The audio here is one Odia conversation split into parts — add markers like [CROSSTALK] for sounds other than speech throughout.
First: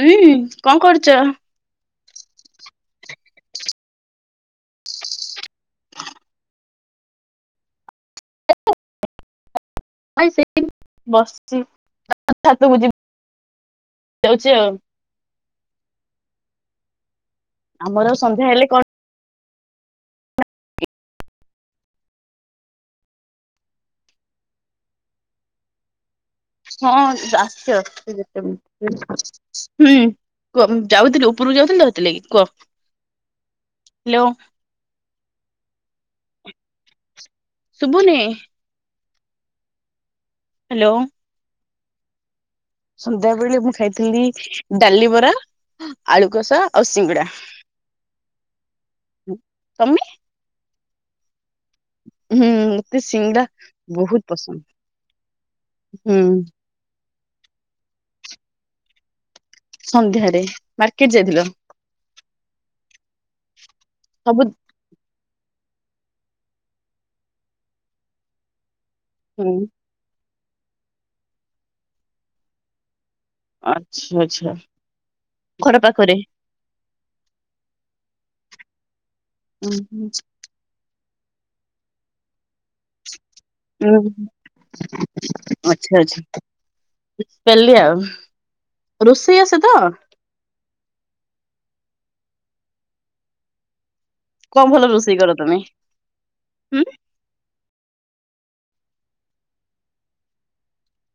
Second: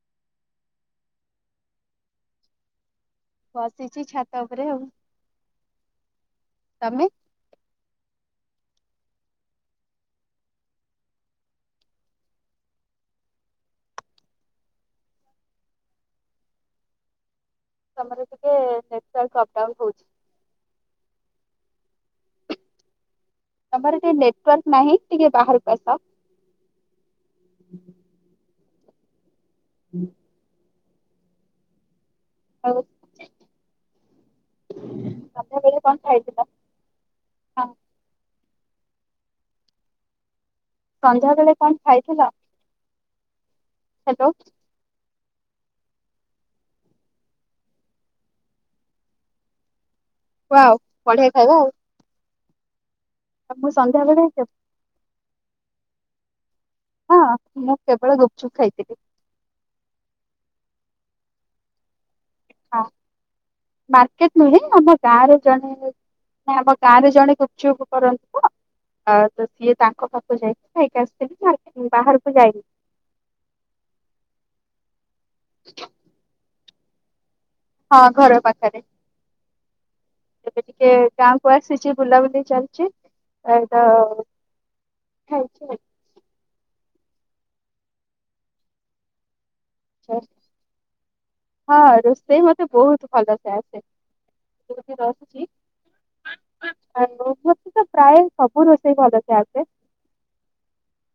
ହୁଁ କଣ କରୁଛ? ବସିଛି ଛାତ ଉପରେ ଆଉ ତମେ? [UNINTELLIGIBLE] ଭାଇ ସେ ବସିଛି ଛାତକୁ ଯିବି ଯାଉଛି ଆଉ ଆମର ସେପଟେ ସନ୍ଧ୍ୟା ଟିକେ ହେଲେ କଣ ନେଟୱର୍କ କମ୍ [UNINTELLIGIBLE] ତମର ଟିକେ ନେଟୱର୍କ ନାହିଁ ଟିକେ ବାହାରକୁ ଆସ ହଁ ଆଶୁଛି ଆଶୁଛି [UNINTELLIGIBLE] [UNINTELLIGIBLE] ହୁଁ ଯାଉଥିଲି ଉପରକୁ ଯାଉଥିଲି ତ ସେଥିଲାଗି କ ଆଉ ହ୍ୟାଲୋ ସନ୍ଧ୍ୟା ବେଳେ କଥା ହେଇଥିବା ସୁଭୁନି ହ୍ୟାଲୋ। ସନ୍ଦ୍ୟବେଳେ କଣ ଖାଇଥିଲ ସନ୍ଧ୍ୟା ବେଳେ ମୁଁ ଖାଇଥିଲି ହ୍ୟାଲୋ ଡାଲି ବରା ଆଳୁକସା ଆଉ ସିଙ୍ଗଡା ତମେ ଆଉ ପଢିଆ ଖାଇବା ଆଉ ହୁଁ ମତେ ସିଙ୍ଗଡ଼ା ମୁଁ ସନ୍ଧ୍ୟାବେଳେ ବହୁତ କେ ପସନ୍ଦ ହୁଁ ହଁ ମୁଁ କେବଳ ଗୁପଚୁପ ଖାଇଥିଲି ସନ୍ଧ୍ୟାରେ ମାର୍କେଟ ଯାଇଥିଲ ହଁ ମାର୍କେଟ ସବୁ ନୁହେଁ ଆମ ଗାଁର ଜଣେ ଆମ ଗାଁରେ ଜଣେ ଗୁପଚୁପ କରନ୍ତି ତ ଅ ତ ହୁଁ ସିଏ ତାଙ୍କ ପାଖ ଯାଇ ଖାଇକି ଆସିି ଯାଇ ବାହାରକୁ ଯାଇନି [UNINTELLIGIBLE] ଆଚ୍ଛା ଆଛା ଘର ପାଖରେ ହଁ ଘର ପାଖରେ ଓୁ ହ ଗାଁ କୁ ଆସିଛି ବୁଲାବୁଲି ଚାଲିଛି ଏ ତ ହ ଖାଇଛି ଆଚ୍ଛା ଆଚ୍ଛା କଲିଆ ରୋଷେଇ ଆ [INAUDIBLE] ସେ ତ ଆଉ। ହଁ ରୋଷେଇ ମତେ ବହୁତ ଭଲସେ ଆସେ କଣ ଛି ଭଲ ରୋଷେଇ କର ତମେ? ହୁଁ ତ ପ୍ରାୟ [UNINTELLIGIBLE] ସବୁ ରୋଷେଇ ଭଲସେ ଆସେ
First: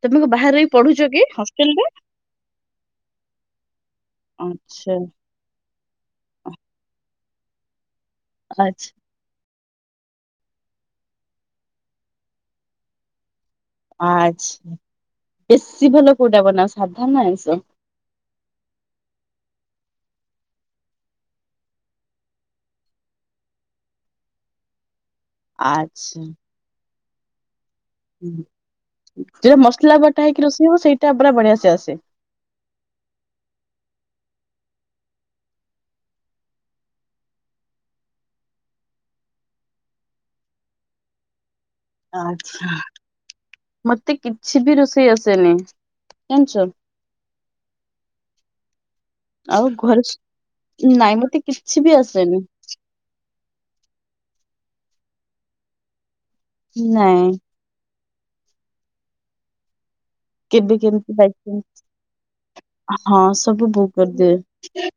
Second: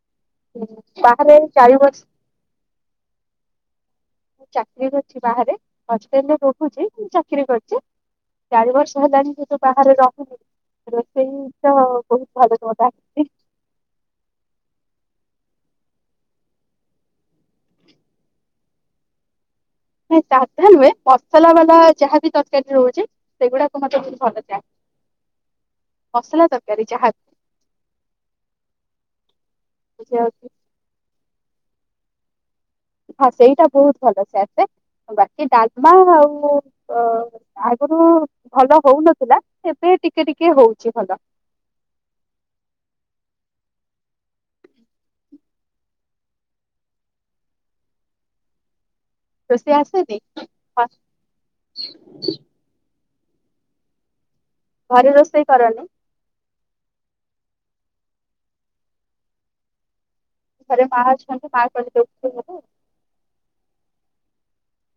ତମେକୁ ବାହ ପଢୁଛ କି ବାହାରେ ଚାରି ହଷ୍ଟେଲରେ ବର୍ଷ ଆଛା ହଷ୍ଟଲ ରେ ରହିଚି ଚାକିରରି କରୁଛି ଚାରି ଆଚ୍ଛା। ବର୍ଷ ବାହାରେ ରହୁନି ରୋଷେଇତ ବୋହୁତ ଭଲରେ ଆସିଚି। ଆଚ୍ଛା ବେଶି ଭଲ କୋଉଟା ବନାଆ ସାାଧା ନା ଆଇଁଷ? ନାଁଇ ସାଧା ନୁହେଁ ମସଲା ବାଲା ଯାହାବି ତରକାରୀ ରହୁଚି ସେଗୁଡାକୁ ମତେ ବୋହୁତ ଭଲସେ ଆ ମସଲା ତରକାରୀ ଯାହା ଯୋଟା ମସଲା ବଟା ଯାହା ହେଇକି ରୋଷେଇ ହବ ସେଇଟା ପୁରା ବଢିଆ। ଚାସେ। ହଁ ସେଇଟା ବହୁତ ଭଲ ସେ ଆସେ ବାକି ଡାଲମା ଆଉ ଆଗରୁ ଭଲ ହଉନଥିଲା ଏବେ ଟିକେ ଟିକେ ହଉଛି ଭଲ। ଆଛା। ମୋତେ କିଛି ବି ରୋଷେଇ ଆସେନି ଜାଣିଛ। ଆଉ ରୋଷେଇ ଘରେ ଆସେନି ସବୁ। ନାଇଁ ମୋତେ କିଛି ବି ଆସେନି। ଘରେ ରୋଷେଇ କରନି? ନାଇଁ। କେବେ ଘରେ ମା କେମିତି ଅଛନ୍ତି ଯାଇ। ମା କରିଦଉଛନ୍ତି ହଁ ସବୁ ଦିନ। କରିଦିଏ।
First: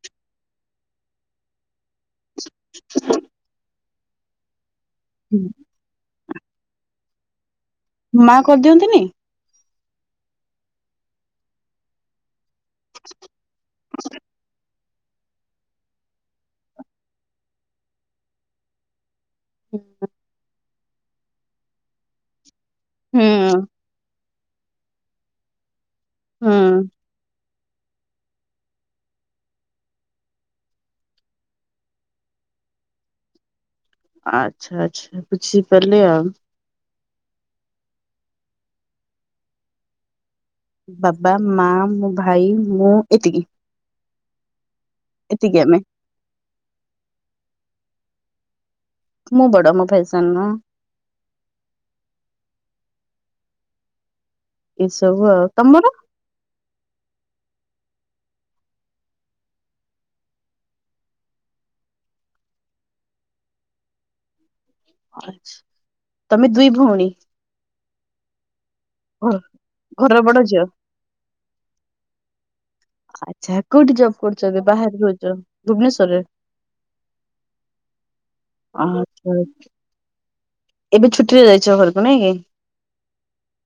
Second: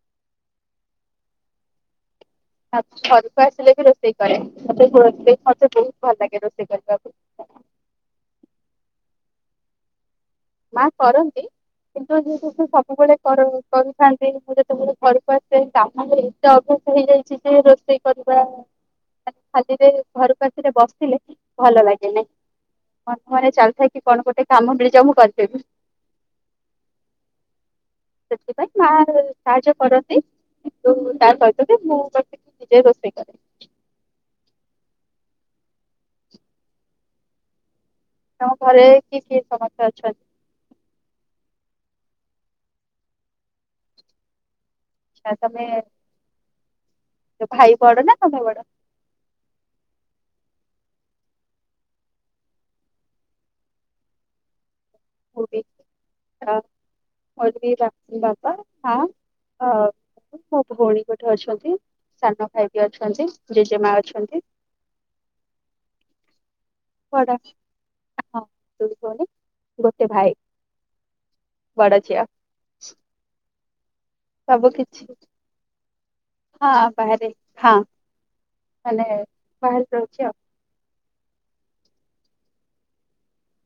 ତା ଘରକୁ ଆସିଲେ ବି ରୋଷେଇ। ସେ କରେ। ମୋତେ ମୋତେ ବହୁତ ଭଲ ଲାଗେ ରୋଷେଇ କରିବାକୁ। ମା କରିଦିଅନ୍ତିନି? ମା କରନ୍ତି କିନ୍ତୁ ଯେ - ସବୁବେଳେ କରନ୍ତି କରିଥାନ୍ତି ମୁଁ - ଘରକୁ ଆସେ କାମ ଏତେ ଅଭ୍ୟାସ ହେଇଯାଇଛି ଯେ ରୋଷେଇ କରିବା- ଖାଲିରେ ଘରକୁ ଆସିଲେ ବସ- ଦେଖିଲେ ଭଲ ଲାଗେ ନାଇଁ। ମ ହୁଁ ମାନେ ଚାଲିଥାଏକି କଣ ଗୋଟେ- କାମ ମିଳିଯାଉ ମୁଁ କରି- ସେ ବି। ହୁଁ। ସେଥିପାଇଁ ମା ସାହାଯ୍ୟ କରନ୍ତି କିନ୍ତୁ ତାର ସହିତ ବି ମୁଁ ନିଜେ ରୋଷେଇ କରେ। ଆଚ୍ଛା ଆଚ୍ଛା ବୁଝି ପାରିଲି ଆଉ। ତମ ଘରେ କିଏ କିଏ ସମସ୍ତେ ଅଛନ୍ତି? ବାବା ମା, ମୋ ଭାଇ, ମୁଁ ଏତିକି। ଆଛା ଏତିକି ତମେ- ଆମେ ଭାଇ ବଡ ନା ତମେ ବଡ? ମୁଁ ବଡ ମୋ ଭାଇ ସାନ ନା। ଏସବୁ ଆଉ। ମୁଁ ବି ତମର? ଅ ମୋର ବି ବା ବାପା, ମା, ମୋ ଭଉଣୀ ଗୋଟେ ଅଛନ୍ତି। ସାନ ଭାଇ ବି ଅଛନ୍ତି। ଜେଜେମା ଅଛନ୍ତି। ଆଛା। ତମେ ଦୁଇ- ଭଉଣୀ ବଡ ଭଉଣୀ। [UNINTELLIGIBLE] ଘ- ଗୋଟେ ଘରର ଭାଇ ବଡ ଝିଅ ବଡ ଝିଅ। ଆଚ୍ଛା। କଉଠି ଜବ୍ କରୁଛନ୍ତି ସବୁ ବାହାର କିଛି ରହୁଛ ଭୁବନେଶ୍ଵରରେ ହଁ ବାହାରେ ହଁ [INAUDIBLE] ଆଛା ମାନେ ଆଛା ବାହାରେ ରହୁଛି ଆଉ। [INAUDIBLE] ଏବେ ଛୁଟିରେ ଯାଇଛ ଘରକୁ ନାଇଁ କି।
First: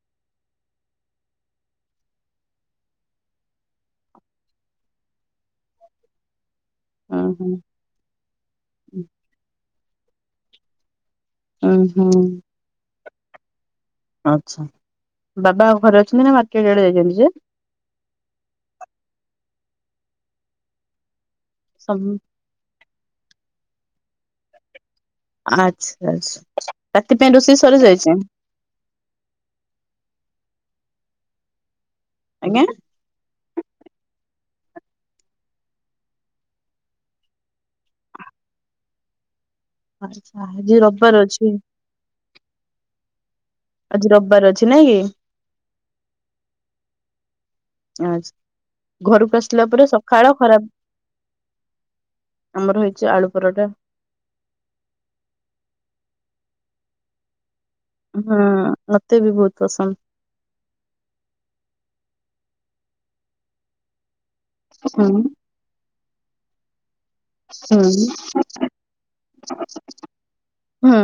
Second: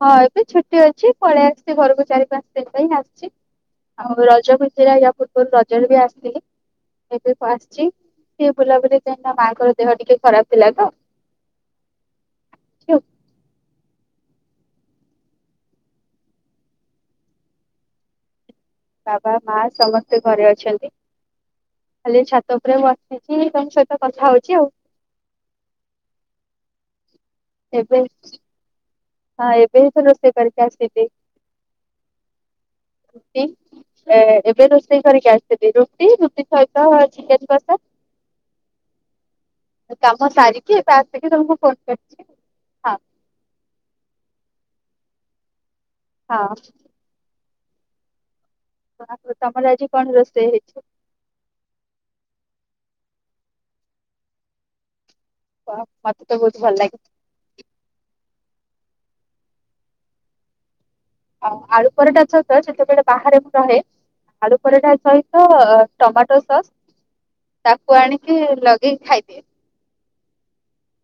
ହଁ ଏବେ ଛୁଟି ଅଛି ପଳେଇ ଆସିଛି ଘରକୁ ଚାରି ପାଞ୍ଚ ଦିନ ପାଇଁ ଆସିଛି ଆଉ ରଜ ଛୁଟିରେ ୟା ପୂର୍ବରୁ ରଜରେ ବି ଆସିଥିଲି। ଉଁ ଏବେକୁ ହୁଁ ଆସିଛି ଟିକେ ବୁଲାବୁଲି ସେନା ମାଙ୍କର ଦେହ ଟିକେ ଖରାପ ଥିଲା ତ ଓହୋ। ଅଛି ଆଉ ଆଛା ବାବା ଘରେ ଅଛନ୍ତି ନା ମାର୍କେଟଡେ ଯାଇଛନ୍ତି। ସେ [INAUDIBLE] ବାବା ମା ସମସ୍ତେ ଘରେ ଅଛନ୍ତି। ସମ- ଖାଲି ଛାତ ଉପରେ ବସିଛି [UNINTELLIGIBLE] କଥା ହଉଛି ଆଉ ଆଛା ଆଚ୍ଛା। ସେଥିପାଇଁ ରୋଷେଇ ଏବେ ସରିଯାଇଛ। ହଁ ଏବେତ ରୋଷେଇ କରିକି ଆସିଲି। ଆଜ୍ଞା? [INAUDIBLE] ଏ ଏବେ ରୋଷେଇ କରିକି ଆସିିଲି ରୁଟି ରୁଟି ସହିତ ଚିକେନ ବସା। [INAUDIBLE] କାମ ଆଚ୍ଛା, ଆଜି ସାରିକି ଏବେ ରବିବାର ଆସିକି ଅଛି ତମକୁ ଫୋନ କରିଛି ଆଉ ହଁ। ଆଜି ରବିବାର ଅଛି ନାଇଁ କି। ହଁ। ଆଚ୍ଛା। ଘରକୁ ଆସିଲା ତମର ପରେ ଆଜି କଣ ସକାଳ ରୋଷେଇ ଖରାପ ହେଇଛି? [INAUDIBLE] ଆମର ହେଇ ଛି ଆଳୁ ପରଟା। [INAUDIBLE] ହ ମତେ ତ ବହୁତ ଭଲ ଲାଗେ ହଁ ମତେ ବିହୁତ ପସନ୍ଦ। ଆ ଆଳୁ ପରଟାଛ ତ ଯେତେବେଳେ ବାହାରେକୁ ରହେ ଆଳୁ ପରଟା ହୁଁ ସହିତ ଅ ଟମାଟୋ ସସ୍। ହୁଁ ତାକୁ ଆଣିକି ଲଗେଇକି ଖାଇଦିଏ। [INAUDIBLE] ହୁଁ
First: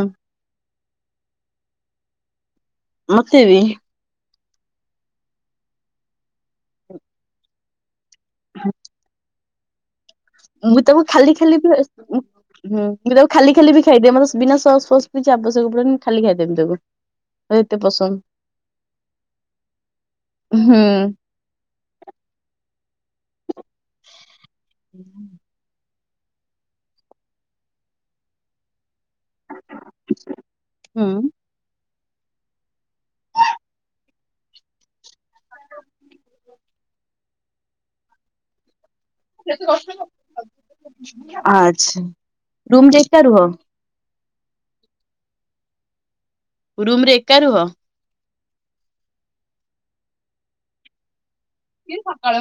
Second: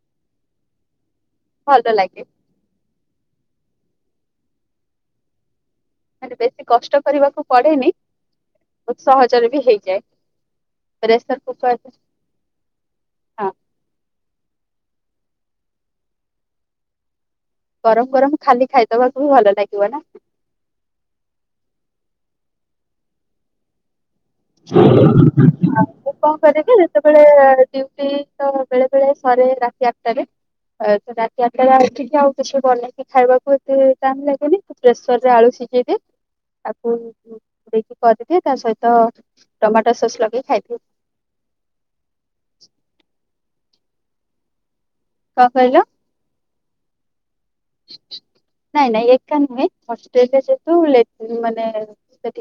ଭଲ ଲାଗେ। ମତେ ବି। ମ ବେଶୀ କଷ୍ଟ କରିବାକୁ ପଡେନି। ବହୁତ ସହଜ। ଏଟାରେ ବି ହେଇଯାଏ। ମୁଁ ତାକୁ ଖାଲି ପ୍ରେସର ଖାଲି ବିଁ କୁକର ମୁଁ ତାକୁ ହଁ ଖାଲି ଖାଲି ବି ଖାଇଦିଏ ମୋର ବିନା କିଛି ଆବଶ୍ୟକ ପଡ଼ନ ଖାଲି ଖାଇଦେଵି ତାକୁ। ମତେ ଏତେ ଗରମ ପସନ୍ଦ ଗରମ ଖାଲି ଖାଇଦବାକୁ ବି ଭଲ ଲାଗିବ ନା। [INAUDIBLE] ହୁଁ ହୁଁ। ଆଉ ମୁଁ କଣ କର କି ଯେତେବେଳେ ଡୁଟି ତ ବଳେ ତଳେ ଶହେ ରାତି ଆଠଟାରେ ହୁଁ ରାତି ଆଠଟା ଆଉ କିଛି ବନେଇକି ଖାଇବାକୁ ଏତେ ଟାଇମ୍ ଲାଗେନି ପ୍ରେସରରେ ଆଳୁ ସିଝେଇଦିଏ ତାକୁ ଦେଇକି କରିଦିଏ ତା ସହିତ। ଟମାଟୋ ସସ୍ ଲଗେଇ ଖାଇଦିଏ ଆଛା ରୁମ ଯେଷ୍ଟଟା ରୁହ। କଣ କହିଲ? ରୁମରେ ଏକ କରହ ନାଇ ନାଇ ଏକା ନୁହେଁ ଅଷ୍ଟ୍ରେଲିଆ ଯେ ତୁ [UNINTELLIGIBLE]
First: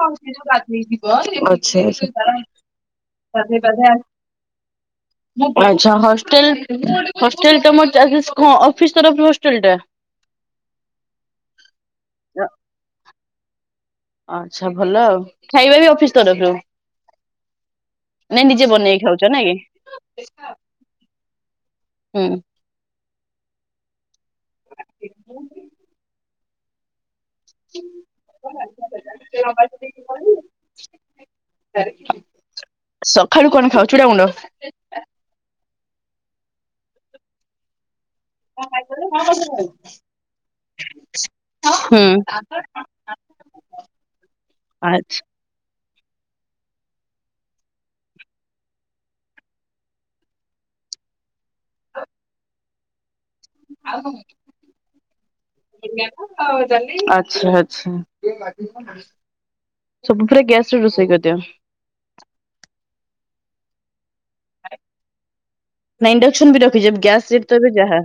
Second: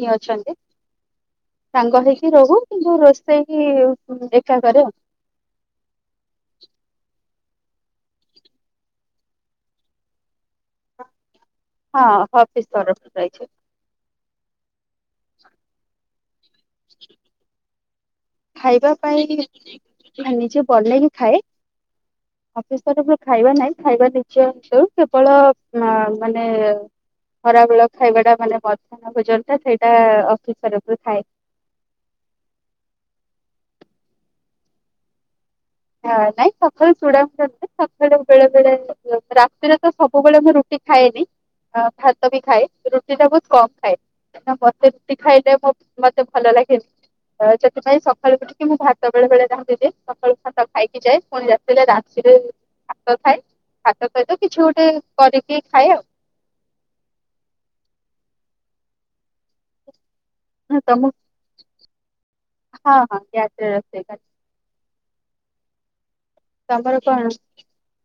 ହିଁ ଅଛନ୍ତି ଆଛା ସାଙ୍ଗ ହେଇକି ରହୁ ହଷ୍ଟେଲ କିନ୍ତୁ ରୋଷେଇ ହସ୍ ଏକା କରେ ଆଉ। ହ ଅଫିସ ତରରୁ ହଷ୍ଟେଲ ଟା ହଁ ଅଫିସଛି ଆଚ୍ଛା। ଭଲ ଆଉ ଖାଇବା ବି ଅଫିସ୍। ତରଫରୁ ନାଇଁ ନିଜେ ଖାଇବା ବନେଇକି ପାଇଁ ଖାଉଛ ନାଇଁ କି? ନିଜେ ବନ ହିଁ ଖାଏ, ହୁଁ ଅଫିସର ଖାଇବା ନାଇଁ ଖାଇବା ନି। କେବଳ ମା ମାନେ ଖରାବେଲୁ ଖାଇବା ଟା ମାନେ ମଧ୍ୟାହ୍ନ ଭୋଜତା ସେଇଟା ଅଫିସରଫରୁ ଥାଏ। ସକାଳୁ କଣ ଖାଅ ଚୁଡା ଗୁଣ୍ଡ। ହଁ ନାଇଁ ସକଳୁ ଚୁଡ଼ା ଗୁଣ୍ଡ ନାଇଁ। ବେଳେ ବଳେ ରାତିରେ ତ ସବୁବେଳେ ମୁଁ ରୁଟି ଖାଏନି ହୁଁ ଭାତ ବି ଖାଏ ରୁଟି ଟା ବହୁତ କମ ଖାଏ, ମତେ ରୁଟି ଆଚ୍ଛା। ଖାଇଲେ ମୋ ମତେ ଭଲ ଲାଗେନି ତ ସେଥିପାଇଁ ସକାଳୁ ଟିକେ ମୁଁ ଭାତ ବେଳେ ବେଳେ ରାନ୍ଧି ଦିଏ ସକାଳୁ ସା ଖାଇକି ଯାଏ ପୁଣି ରାତିରେ ଆସିଲେ କରିକି ଖାଏ ଆଉ ଆଚ୍ଛା ଆଚ୍ଛା। [UNINTELLIGIBLE] ସବୁ ଥିରେ ଗ୍ୟାସରେ ରୋଷେଇ ତମ କରିଦିଅ। ରେ ରୋଷେଇ କରେ। [UNINTELLIGIBLE] ନାଁ ଇଣ୍ଡକ୍ସନ୍ ବି ରଖିଚ ତମର କଣ ଗ୍ୟାସ୍ ସିପ୍ ତ ଏବେ ଯାହା।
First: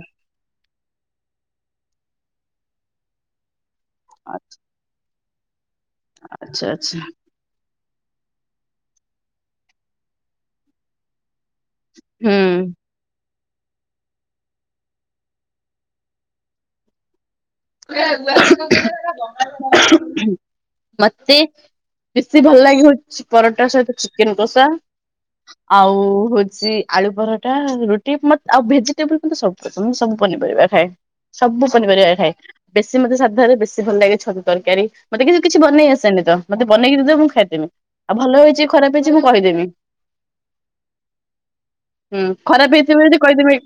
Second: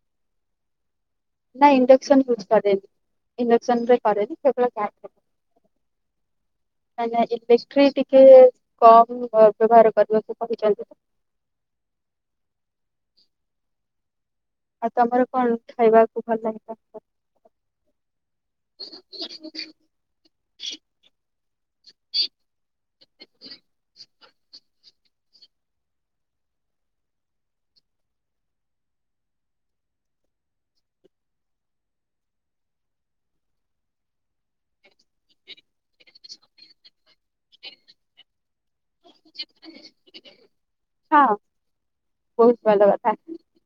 ନା ଇଣ୍ଡକ୍ସନ ୟୁଜ୍ କରେନି ଇ ଣ୍ଡେକ୍ସନ୍ ରେ କରେନି କେବଳ ଗ୍ୟା ଆଚ୍ଛା ଆଚ୍ଛା ଆଜ୍ଞା ଏତେ ଷ୍ଟ୍ରିଟ୍। ଟିକେ କମ୍ ଅ ବ୍ୟବହାର କରିବାକୁ କହିଚନ୍ତି। ହୁଁ। ଆଉ ତମର କଣ ଖାଇବାକୁ ଭଲ ଲା ମତେ ବେଶୀ ଭଲ ଲାଗେ ହଉଚି ପରଟା ସହିତ ଚି କେନ୍ କସା ଆଉ ହଉଛି ଆଳୁ ପରଟା ରୁଟି ମ ଆଉ ଭେଜିଟେବୁଲ୍ ସବୁ ପସନ୍ଦ ମୁଁ ସବୁ ପନିପରିବା ଖାଏ। ସବୁ ପନିପରିବା ଖାଏ। ବେଶୀ ମତେ ସାଧାରେ ବେଶୀ ଭଲ ଲାଗେ ଛତୁ ତର୍କାରୀ ମତେ କି କିଛି ବନେଇ ଆସେନି ତ ମତେ ବନଇକି ଦେଇଦବ ମୁଁ ଖାଇଦେମି ଆଉ ଭଲ ହେଇଚି ଖରାପ ହେଇଛି ମୁଁ କହିଦେବି ହଁ ହୁଁ ବହୁତ ଖରାପ ଭଲ ହେଇଥିବି କଥା ଯଦି କହିଦେବି ଏ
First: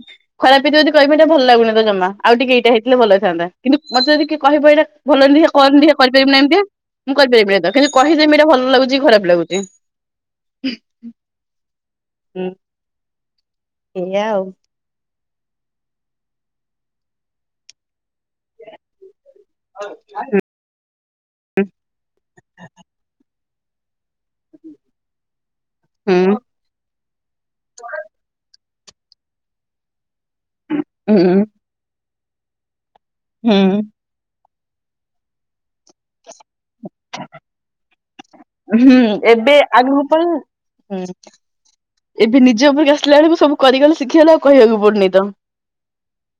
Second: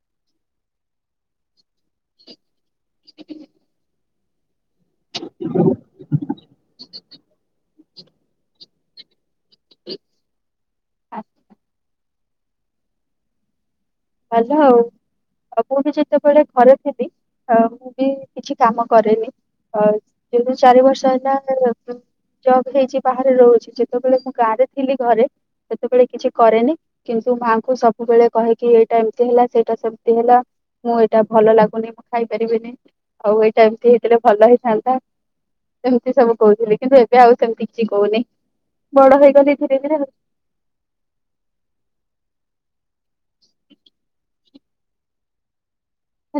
ଖରାପ୍ ହେଇଥିବ ଯଦ କହିବି ଭଲଲାଗୁନି ତ ଜମା ଆଉ ଟିକେ ଏଇଟା ହେ ଥିଲେ ଭଲହେଇଥାନ୍ତା। ମତେ ଯଦି କିଏ କହିବ ଏଇଟା ଭଲହେଇନି ଦେଖିଆ କର୍ନି ଦେଖିଆ। କରିପାରିବୁନା ଏମିତିଆ ମୁଁ କରିପାରିବିନି ତ କିନ୍ତୁ କହିଦେବି ଏଇଟା ଭଲ ଲାଗୁ ଚି ଖରାପ ଲାଗୁ ଚି ଆ, ହୁଁ। ଏୟା ଆଉ। ମୁଁ ବି ଯେତେବେଳେ ଘରେ ଥିଲି ଅ ମୁଁ ବି କିଛି କାମ କରେନି। ଆ ତିନି ଚାରି ବର୍ଷ ହେଲା [UNINTELLIGIBLE] ଜବ ହେଇଛି ବାହାରେ ରହୁ ଯେ ଯେତେବେଳେ ମୁଁ ଗାଁ ରେ ଥିଲି ଘରେ ସେତେବେଳେ କିଛି ହୁଁ କରେନି। କିନ୍ତୁ ମାଙ୍କୁ ସବୁବେଳେ କହେ କିଏ। ଏମିତି ହେଲା। ସେଇଟା ସେମ ସେତ ହେଲା ମୁଁ ଏଇଟା ହୁଁ ଭଲ ଲାଗୁନି ଖାଇ ପାରିବେନି। ଆଉ ଏଇଟା ହୁଁ ଏମିତି ହେଇଥିଲେ ଭଲ ହେଇ ହେଇଥାନ୍ତା ସେମିତି ସବୁ କହୁଥିଲେ କିନ୍ତୁ ଏବେ ଆଉ ସେମିତି କିଛି କହୁନି। ହୁଁ ବଡ ହେଇଗଲି ଏବେ ଧୀରେ ଧୀରେ ଆଗ ମୁ ପ ହୁଁ ଏବେ ନିଜ ଉପରେ ଆସିଲା ବେଳକୁ ସବୁ କରିଗଲେ ଶିଖିଗଲା ଆଉ କହିବାକୁ ପଡୁନି ତ।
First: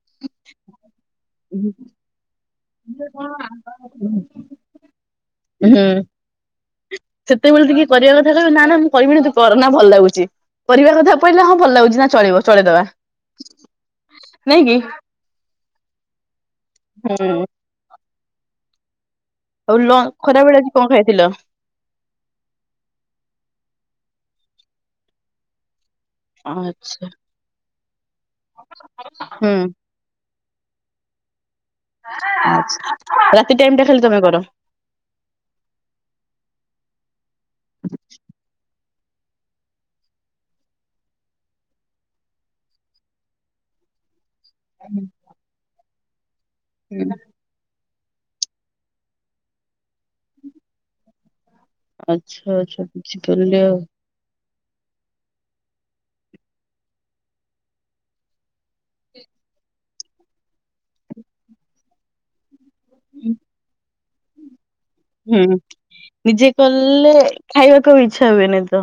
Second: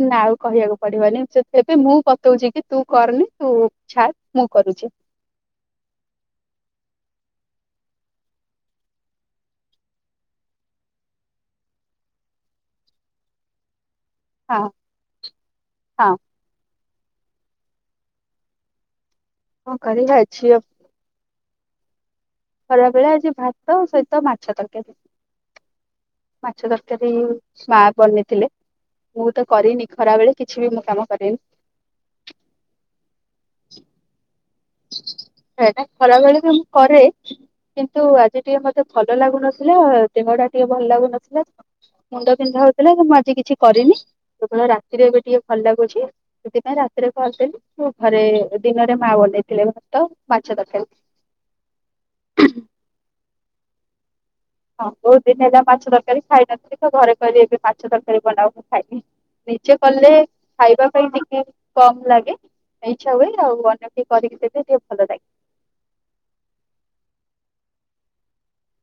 ନା ଆଉ କହିବାକୁ ପଡିବନି ସେଥିବେ ମୁଁ ପତଉଛି କି ତୁ କରନି ତୁ ଛାଡେ ମୁଁ କରୁଛି। ହୁଁ ସେତେବେଳେ ଟିକେ କରିବା କଥା କହିବି ନା ନା ମୁଁ କରିବିିନି ତ କର ନା ଭଲ ଲାଗୁଛି କରିବା କଥା ପହିଲେ ହଁ ଭଲ ଲାଗୁଛି ନା ଚଳିବ ଚଳେଇଦବା। ନାଇଁ ହଁ କି? ହଁ। ହୁଁ। କଣ ଆଉ କରିବା ଖରାବେେଳେ କି କଣ ଖାଇଥିଲା? ଖରା ବେଳେ ଆଜି ଭାତ ସହିତ ମାଛ ତରକାରୀ। ମାଛ ଆଚ୍ଛା ତରକାରୀ ସ୍ୱା ବ ଥିଲେ ମୁଁ ତ ହୁଁ କରିନି ଖରା ବେଳେ କିଛି ବି ମୁଁ କାମ ରାତି ଟାଇମ କରିରେନି ଟା ଖାଲି ତମେ କର। ନାଇ ନାଇ ଖରାବେେଳେ ବି ମୁଁ କରେ କିନ୍ତୁ ଆଜି ଟିକେ ମତେ ଭଲ ଲାଗୁନଥିଲା ଦିନ ଟା ଟିକେ ଭଲ ଲାଗୁନଥିଲା ମୁଣ୍ଡ ବିିନ୍ଧା ହଉଥିଲା କି ମୁଁ ଆଜି କିଛି କରିନି କଣ ରାତିରେ ଏବେ ଟିକେ ଭଲ କହୁଛି। ସେି ପାଇଁାଇଁ ରାତିରେ କହ ଘରେ ଦିନରେ ମା ବେଇ ଥିଲେ ତ ବାକାର ଆଚ୍ଛା ଆଛା କିଛି କରିଲ। ହଁ ବହୁଉତ ଦିନ ହେଲା ମାଛ ତରକାରୀ ଖାଇନଥିଲି ତ ଘରେ କରିହ ଏବେ ମାଛ ତରକାରୀ ବନାଉ ମୁ ଖାଇନି ନିଜେ କଲେ ଖାଇବା ପାଇଁ ଟିକେ କମ ଲାଗେ ଇଚ୍ଛା ହୁଏ ଆଉ ଅନ୍ୟ ଟିକେ କରିକି ଦେବେ ଟିକେ ଭଲ ଲାଗେ ହୁଁ ନିଜେ କଲେ ଖାଇବାକୁ ଇଚ୍ଛା ହୁଏନିଁ ତ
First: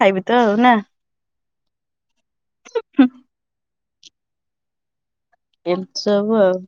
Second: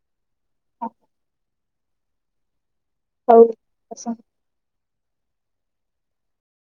ଖାଇବା। ତଉ ନା ଲାଗେ ହ ହଉ ଆସ। ଏସବ